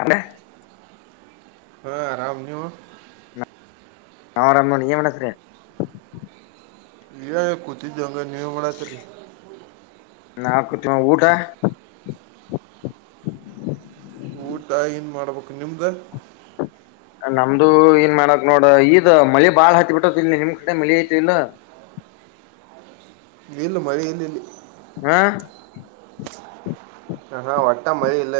ಅಲ್ಲ ಹಾ ಆರಾಮ ನೀವು ನಾರಾಮ ನನಕ್ರ ಯ ಕುೂತಿ ಜಂಗ ನೀ ಮಾಡಣ ತರಿ ನಾಕತಿೀಮ್ಮ ಊಟ ಊಟ ನ್ ಮಾಡ್ಬೇಕು ನಿಮ್ದ ನಮ್ದು ಏನ್ ಮಾಡಕ್ ನೋಡ ಈದ್ ಮಳೆ ಬಾಳ್ ಹತ್ತಿ ಬಿಿಟ್ಟತಿ ಇಲ್ಲಿ ನಿಮ್ ಕಡೆ ಮಳಿ ಐತಿ ಇಲ್ಲ [inaudible] ಇಲ್ಲು ಮರಿ ಇಲ್ಲಿ ಇಲ್ಲಿ ಹಾ ಹಾ ವಟ್ಟ ಮಳೆ ಇಲ್ಲ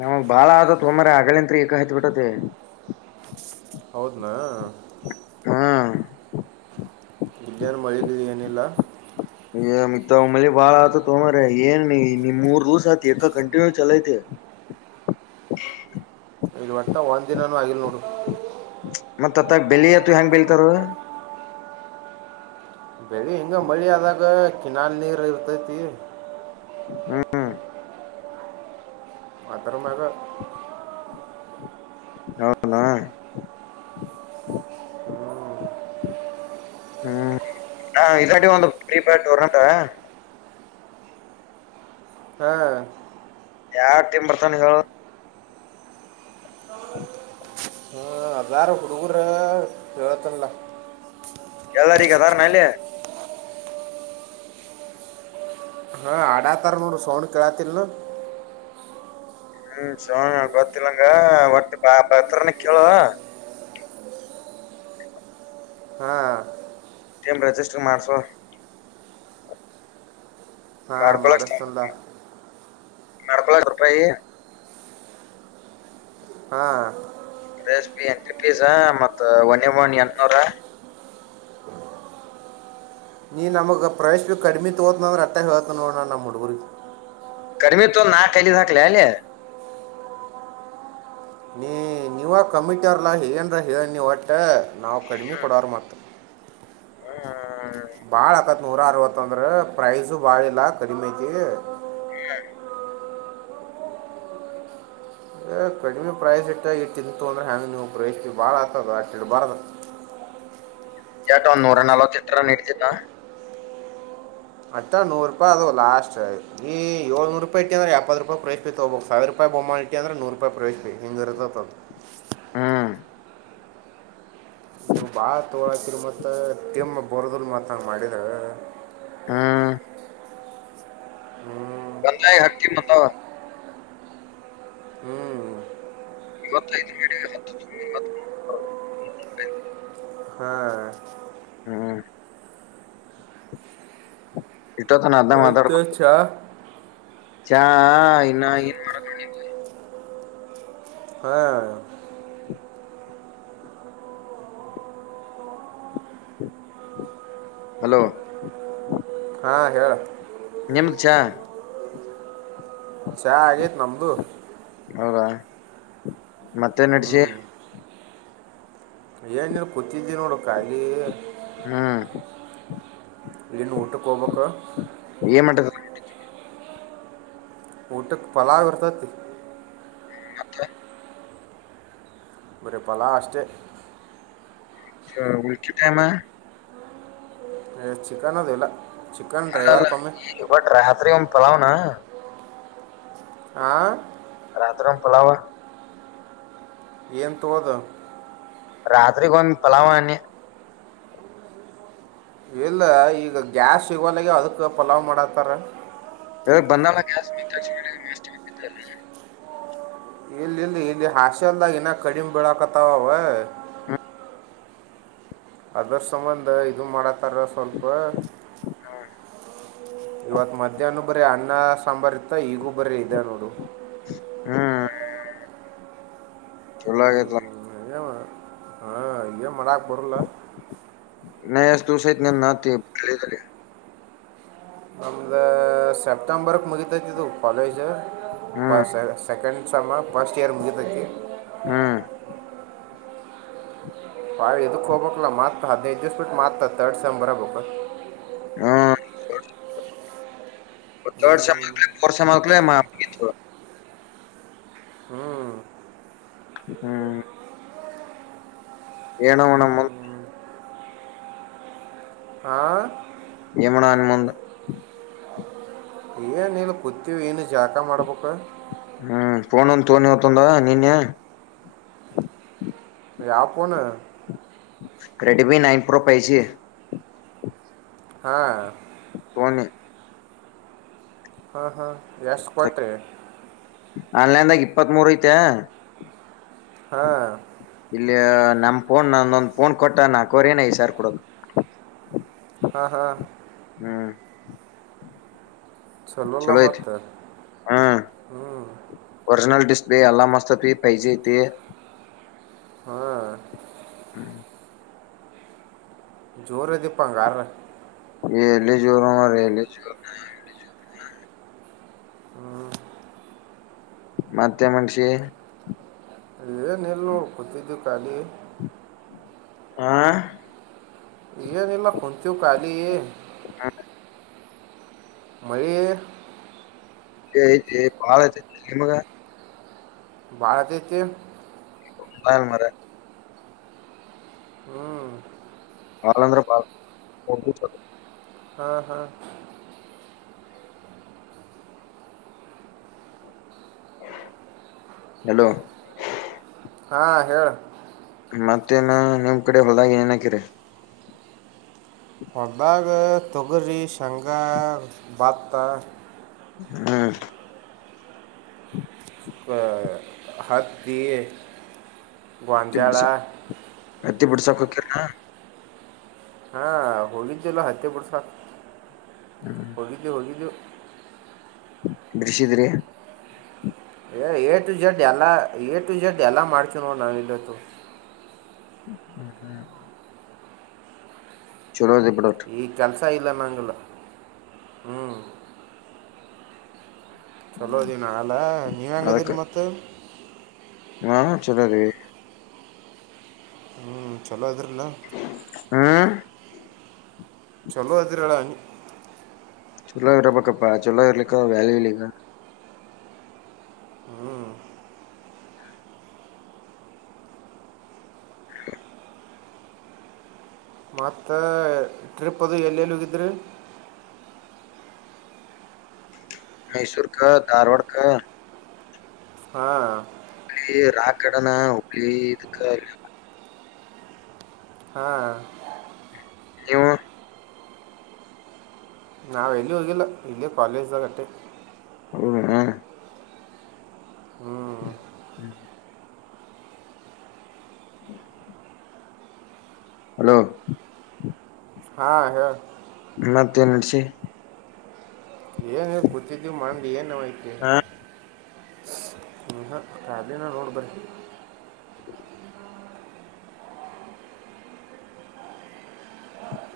ನಮಗ್ ಬಾಳ ಆದತ್ ತೊಂಬ್ರ ಅಗ್ಳಂತ್ರಿ ಈಕ ಹತ್ ಬಿಿಟ್ಟತಿ ಹೌದನಾ ಹಾ ಉಜಞಾನ ಮಳಿ ಗಯನೆಲ್ಲ [unintelligible] ಮತ್ತಮ್ಮಲ್ಲಿ ಬಾಳ ಆತ ತೊೊಂಡ್ರ ಏನ್ ನಿಮ್ ಮೂರ್ ೂಸ ಆತತಿ ಎಕ ಕಂಟಿನ್ಯೂ ಚಲೈತಿ [inaudible] [inaudible] ಇಲ್ ಒಟ್ಟಾ ಒಂದ್ ದಿನಾನೂ ಆಗಿಲ್ ನೋಡು ಮತ್ತತ್ ಅತ್ತಾಗ ಬೆಳತು ಹೆಂಗ ಬೆಳ್ತಾರ ಬೆಳಿ ಹಿಂಗ ಮಳಿ ಆದಾಗ ಕಿನಾಲ್ ನೀರ್ ಇರ್ತೈತಿ ಹ್ಮ್ ಮತ್ತರಮಾಗ ಹೌದಾ ಹ್ಮ್ ನಾ ಇದಾಟಿ ಒಂದು ಪ್ರೀಪೇಡ್ ಟೂರ್ನಮೆಂಟ್. ಹಾ. ಯಾವ್ ಟೀಮ್ ಬರ್ತಾನ ಹೇಳು. ಹ್ಮ. [inaudible] ಹ ಅದಾರ ಹುಡುಗರ ಹೇಳತನಲ್ಲ. ಎಲ್ಲಾರಿಗದಾರನ ಅಲ್ಲಿ. ಹಾ ಆಡಾತಾರ ನೋಡು ಸೌಂಡ್ ಕೇಳತಿಲ್ಲ. ಹ್ಮ್ ಸೋಮ ಬತ್ತಿಲ್ಲಂಗ ಒಟ್ಟ ಪತ್ರನ ಕೇಳೋಣ. ಹಾಂ ಟೀಮ್ ರಿಜಿಸ್ಟರ್ ಮಾಡ್ಸೋ. ಹಾ ಮಾಡ್ಕೊಳಕ್ ಮಾಡಿಸ್ತಿಂದ. [unintelligible] ಹಾ. ಎಷ್ಟು ಎಂಟ್ರಿ ಫೀಸ ಮತ್ತ [unintelligible] ಎಂಟ್ನೂರ. ನೀ ನಮಗ್ ಪ್ರೈಸ್ ಕಡಿಮೆ ತಗೋತಿನ್ನಂದ್ರ ಅಷ್ಟೇ ಹೇಳ್ತೀನ್ ನೋಡ್ ನಾ ನಮ್ ಹುಡುಗರ್ಗೆ. ಕಡಿಮಿ ತಗೊಂಡ್ ನಾ ಕೈಲಿಂದ್ ಹಾಕ್ಲಿ ಅಲ್ಲಿ. ನೀ ನೀವ ಕಮಿಟಿಯವ್ರ್ಲಾ ಏನ್ಲಾ ಹೇಳಿ ನೀವ್ ಒಟ್ಟ ನಾವ್ ಕಡಿಮಿ ಕೊಡೋರ್ ಮತ್ತ. [unintelligible] ಭಾಳ ಆಕತ್ ನೂರ ಅರವತ್ ಅಂದ್ರ ಪ್ರೈಸ ಭಾಳ ಇಲ್ಲ ಕಡಿಮಿ ಐತಿ. ಹಾ. ಏ ಕಡಿಮೆ ಪ್ರೈಸ್ ಇಟ್ಟ ಈ ತಿಂತು ಅಂದರೆ ಹ್ಯಾಂಗ್ ನೀವು ಪ್ರೈಸ್ ನೀವು ಭಾಳ ಆತ್ ಅದು ಅಷ್ಟ್ ಇಡಬಾರ್ದ್. ಎಟ್ ಒಂದ್ ನೂರಾ ನಲವತ್ ಇಟ್ರೆ ನಡೆತೈತಾ. ಅತ್ತ ನೂರು ರೂಪಾಯಿ ಅದು ಲಾಸ್ಟ್ ಈ ಏಳ್ನೂರು ರೂಪಾಯಿ ಇಟ್ಟಿ ಅಂದ್ರ ಎಪ್ಪತ್ತು ರೂಪಾಯಿ ಪ್ರೈಸ್ ನೀ ತಗೋಬೇಕು ಸಾವಿರ ರೂಪಾಯಿ [inaudible] ಇಟ್ಟಿ ಅಂದ್ರೆ ನೂರು ರೂಪಾಯಿ ಪ್ರೈಸ್ ಹಿಂಗ್ ಇರುತೈತ್ ಅದ್. [inaudible] ನೀವು ಭಾಳ ತಗೊಳ್ಳತ್ತಿರಿ ಮತ್ತ ಟೀಮ್ ಬರೋದಿಲ್ಲ ಮತ್ ಹಾಗ್ ಮಾಡಿರೆ. ಹಾ. ಹ್ಞೂ [unintelligible] ಹಕ್ಕಿ ಬತ್ತಾವ. ಹ್ಮ್ ಗೊತೈತಿ ನಿನಗ [inaudible] ಹಾ ಹ್ಮ್ ಇಷ್ಟೊತ್ತು ನಾ ಅದ್ನೆ ಮತ್ತು ಮಾತಾಡ್ಕೋತಿ ಚಾ ಚಾ ಇನ್ನ ಏನ್ ಮಾಡೋದ್ [inaudible] ಹಾ. ಹಲೋ. ಹಾ ಹೇಳ್. ನಿಮ್ಗ್ ಚಾ. ಚಾ ಆಗೇತ್ ನಮ್ದು. ಹೌದಾ ಮತ್ತೇನ್ ನಡೆಸಿ. ಏನ್ ನೀ ಕೂತಿದ್ದಿ ನೋಡು ಕಾಲಿ. ಹಾ. ಇನ್ ಊಟಕ್ ಹೋಗ್ಬೇಕು. [inaudible] ಊಟಕ್ ಪಲಾವ್ ಇರ್ತೈತಿ. ಮತ್ತೆ. ಬರೆ ಪಲಾವ್ ಅಷ್ಟೇ. [unintelligible] ಏ ಚಿಕನ್ ಅದೆಲ್ಲ. ಅಲ್ಲ ಅಲ್ಲ ಈಗ ಹೊರಟರ್ ರಾತ್ರಿ ಏನ್ ಪಲಾವ್ ನಾ. ಆ. ರಾತ್ರಿನ್ ಪಲಾವ್. ಏನ್ ತಗೋದ್. ರಾತ್ರಿಗ್ ಒಂದ್ ಪಲಾವ ಅನ್ಯ. ಇಲ್ಲ ಈಗ ಗ್ಯಾಸ್ ಸಿಗವಲ್ಗೆ ಅದಕ್ ಪಲಾವ್ ಮಾಡತ್ತಾರ ಇ ಬಂದಲ್ಲಕ್ಷ ಇಲ್ಲಿ ಇಲ್ಲಿ ಇಲ್ಲಿ ಹಾಸಲ್ದಾಗ ನಾಗ ಕಡಿಮೆ ಬೀಳಾಕತ್ತಾವ ಅವ ಹಾ ಅದರ್ ಸಂಬಂಧ ಇದು ಮಾಡತಾರ ಸ್ವಲ್ಪ ಇವತ್ತು ಮಧ್ಯಾಹ್ನ ಬರೀ ಅಣನ್ನ ಸಾಂಬಾರ್ ಇತ್ತ ಈಗೂ ಬರ ಇದ ನೋಡು ಹ್ಮ್ ಚಲ್ಲಾಗತಲ್ಲ ಮಡಾಕ್ ಬರಲ್ಲ ನಷ್ಟತು ಸಹಿತ ನ ನತ ತ ಸೆಪ್ಟೆಂಬರ್ ಮುಗಿತತಿ ಕಾಲಜ ಹ್ಮ್ ಸೆಕೆಂಡ ಸಮ್ಮ ಫಸ್ಟ್ ಇಯರ್ ಮುಗದಕ್ಕೆ ಹ್ಮ ಹಾಳದುಖೋ ಬಕ್ಲಲ್ಲ ಮತ್ತ ಹದಿನೈ ದಿವ ಪೀಟ್ ಮಾರ್ತ ತರ್ಡ್ ಸೈ್ ಬರ ಬಕ ಹ್ಮ ರ್ಡ್ ಸಕ್ಫೋರ್ ಸ ಮಕ್ಲ ಹ್ಞೂ ಹ್ಮ್ ಏನವಣಮ್ಮ ಹಾಂ ಯಮನ ಅನುಬಧ ಗತೀವಿ ಏನು ಜಾಕ ಮಾಡ್ಬೇಕ ಹ್ಮ್ ಫೋನ ಒಂದು ತೋನಿ ಹತದ ನೀನ್ನೆ ಯಾವ ಪನು ರೆಡ್ಮಿ ನೈನ್ ಪ್ರೋ ಪಜಿ ಹಾ ಹ ಹಾ ಹಾ ಎಷ್ಟ ಕೊಟ್ರಿ ಆನ್ಲೈನ್ದಾಗ ಇಪ್ಪತ್ ಮೂರ್ ಐತೆ ಹಾ ಇಲ್ಲಿ ನಮ್ ಫೋನ್ ನಂದೊಂದ್ ಫೋನ್ ಕೊಟ್ಟ ನಾಕೋ್ರ ಏನ ಈ ಸಾರ್ ಕೊಡೋದು ಹಾ ಹಾ ಹಾ ಚಲೋಲ್ಲ ಚಲೋಯತ ಮತ್ತು ಹ ವರ್ಜಲ್ ಡಿಸೇ ಅಲ್ಲ ಮಸ್ತತ್ ಪಜೆತಿ ಹ್ಮ ಹ್ಮ ಜೋರದೆಪ್ಪಾಂಗಾರ ಇ ಎಲಿ ಜೋರುಮ ರ ಎಲಿ ಚೋರು ಮತ್ತೆ ಮನುಷಿ ಗಟ್ಟಿದ ಕಾಲಿ ಆಾ ಏನಿಲ್ಲ ಕುಂತೀವಿ ಖಾಲಿ ಹಾ ಮರ ಪಳ ಚಮಗೆ ಭಾರತಕ್ಕೆ ಹಾಲ್ ಮರ ಹ್ಮ್ ಆಾಲಂದ್ರೆ ಬ ಹಾ ಹಾ ಹಲೋ ಹಾ ಹೇಳ ಮತ್ತೇನ ನಿಮ್ ಕಡೆ ಹೊಲ ಏನ್ ಆಕಿರಿ ಹೊದ್ದಾಗ ತೊಗರಿ ಶಂಗ ಬತ್ತ ಹ್ಮ್ ಕೊ ಹತ್ತಿ ಹತ್ತಿ ಬಿಡ್ಸ ಗ್ವಾನ್ಜಾಳಾ ಹತ್ತಿ ಬಿಡಿಸಕ್ ಹೊಕ್ಕಿರನು ಹಾ ಹೋಗಿದ್ದುಲ್ಲ ಹತ್ತೆ ಬಿಡ್ಸಾಕ ಹ್ಮ್ ಹೋಗಿದ್ದು ಹೋಗಿದ್ದುವಿ. ಬಿಡಿಸಿದ್ರಿ ಏ ಎಟು ಜೆಡ್ ಎಲ್ಲ ಎಟು ಜೆಡ್ ಎಲ್ಲ ಮಾಡ್ತೀವ ನೋ ನಾವ್ ಇಲ್ಲತ್ತು ಹ್ಮ ಹ್ಮ್ ಚಲೋದಿ ಬಿಡಟ್ ತ್ತ್ ಇಲ್ಲ ನಂಗಲ್ಲ ಹ್ಮ್ ಚಲೋದೀ ನಳ ನೀವ್ ಅದಕ್ಕ ಹೆಂಗದಿರಿ ಮತ್ತ ಹಾ ಚಲೋಗಯೇ ಹ್ಮ್ ಚಲೋ ಇದಿರಲ್ಲ ಹ್ಮ್ ಚಲೋ ಅದಿರಾಳ ಅನಿ ಚಲೋ ಇರ್ಬೇಕಪ್ಪ ಚಲೋ ಇರ್ಲಿಕಂದ್ರ ವ್ಯಾಲ್ಯೂ ಇಲ್ಲ ಇಗ ಮತ್ತೆ ಟ್ರಿಪ್ ಅದು ಎಲ್ಲೆಲ್ಲಿ ಹೋಗಿದ್ರಿ ಮೈಸೂರ್ಕ ಧಾರವಾಡ ಕ ಹಾ ಕಿ ರಾಕಡೆನಾ ಉಬ್ಳಿ ಇದುಕ್ಕ [unintelligible] ಹಾ ಇವ್ವು ನಾವ್ ಎಲ್ಲೂ ಹೋಗಿಲ್ಲ ಇಲ್ಲೆ ಕಾಲೇಜ್ದಾಗಾಟ್ಟೆ [unintelligible] ಹ್ಞೂ ಹ್ಮ್ ಹ್ಮ್ ಹ್ಮ ಹಲೋ ಹಾ ಹೇಳ ಮತ್ ಏನ್ ನಡ್ಸಿ ಎ ಕುತಿಗಿ ಮಂದ್ ಏನ್ ಅಯ್ತಿ ಹಾ ನೀಹ [inaudible] ರೋಡ್ ಬರ್.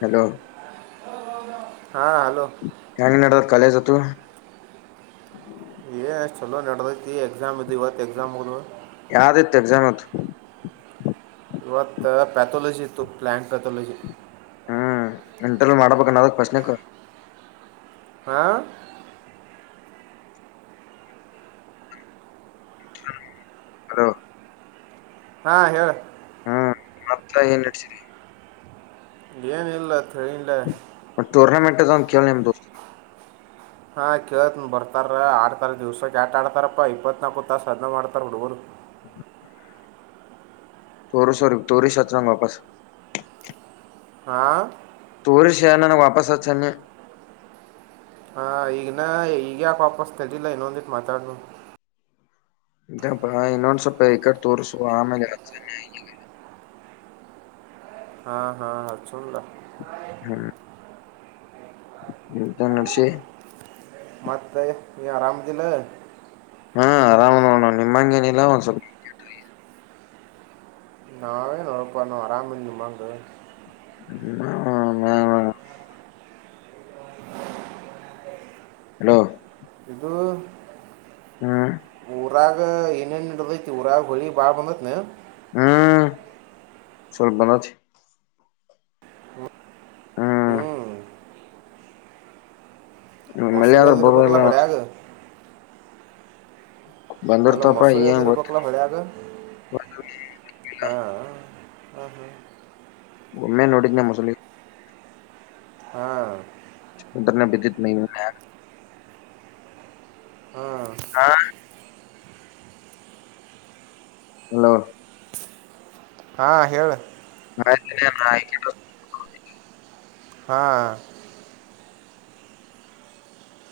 ಹಲೋ ಹಾ ಹಲೋ ಕಾಲೆಜತು ಏ ಅಸ್ ಚಲೋ ನಡದೈತಿ ಎಕ್ಸಾಮ್ ಇದು ಇವತ್ತು ಎಕ್ಸಾಮ್ ಮುಗದ್ವು ಯಾದಿತ್ ಎಕ್ಸಾಮ್ ಇವತ್ ಇವತ್ ಪ್ಯಾಥೋಲಜಿ ಇತ್ತು ಪ್ಲಾಂಟ್ ಪ್ಯಾಥೋಲಜಿ ಹ್ಮ್ ಇಂಟರ್ವ್ಯ್ ಮಾಡ್ಬೇಕನ್ನಾದ ಕ್ವಶ್ನೆಕ್ ಹಾ ಹಲೋ ಹಾ ಹೇಳ ಹ್ಮ ಮತ್ತ ಏನ್ ನಡಸ್ರಿ ಏನ ಇಲ್ಲ ತೈಲ್ಲ ಅದೊಂದ್ ಕೇಳ್ ನಿಮ್ [unintelligible] ಹಾ ಕೇಳ್ತೀನ್ ಬರ್ತಾರ ಆಡ್ತಾರ ದಿವ್ಸಕ್ಕೆ ಆಟ ಆಡ್ತಾರಪ್ಪಾ ಇಪ್ಪತ್ ನಾಪ್ಪತ್ ತಾಸ ಅದ ಮಾಡ್ತಾರ ಹುಡುಗರ್ [unintelligible] ತೋರಿಸ್ ಅವ್ರಿಗ್ ತೋರಿಸ್ ಸಾಚನಾಂಗ ವಾಪಸ್ ಹಾ ತೋರಿಸಿ ನನಗ್ ವಾಪಸ್ ಅಚನ್ನೆ ಈಗನಾ ಈಗ ಯಾಕ ವಾಪಸ್ ತದಿಲ್ಲ ಇನ್ನೊಂದಿಟ್ಟ ಮಾತಾಡ ಇನ್ನೊಂದು ಸ್ವಪ ಈಕಡೆ ತೋರ್ರಿಸು ಆಮೇಲೆ. [inaudible] ಹಾ ಹಾ ಹಾ ಅಚುಂದ. ಹ್ಮ್. [unintelligible] ಮತ್ತೆ ನೀ ಆರಾಮದಿಲ್ಲ. ಹಾ ಆರಾಮ್ ನೋಡಣ ನಿಮ್ಮಂಗೇನಿಲ್ಲ ಒಂದ್ ಸ್ವಲ್ಪ. ನಾವೇ ನೋಡಪ್ಪ ಆರಾಮಂದುಮ್ಮ ಅದು. ಹೂ ಹೂ. [inaudible] ಹಲೋ. ಇದು. ಹೂ. ಊರಾಗ ಏನೇನ್ ಇಡದೈತಿ ವರಾಗ ಹೊಳಿ ಬಾಳ್ ಬಂದೈತ್ನ. ಹ್ಮ್ ಸ್ವಲ್ ಬಂದಚಿ. ಹ್ಞೂ ಹ್ಮ್ ಮಳೆ ಆದ್ರ ಮೊಸಳದರ್ಮಕ್ಕಲ ಬರಲ್ಲ ಹೊಳೆ ಆಗ. ಅಲ್ಲ ಬಂದಿರ್ತಪ್ಪ ಮೊಸೂರು [unintelligible] ಏನ್ ಗೊತ್ತ ಇರ್ಬೇಕಕ್ಲ ಹೊಳಿಯಾಗ ಹಾ. ಹಾ ಹಾ. ಓಮ್ಮೆ ನೋಡಿ ಇದನ ಮಸಲಿ. ಹಾ. ಮುದ್ರ ಬಿದಿತ್. [unintelligible] ಹಾ. ಹಾ ಹಲೋ. ಹಾ ಹೇಳ. [unintelligible] ಹಾ.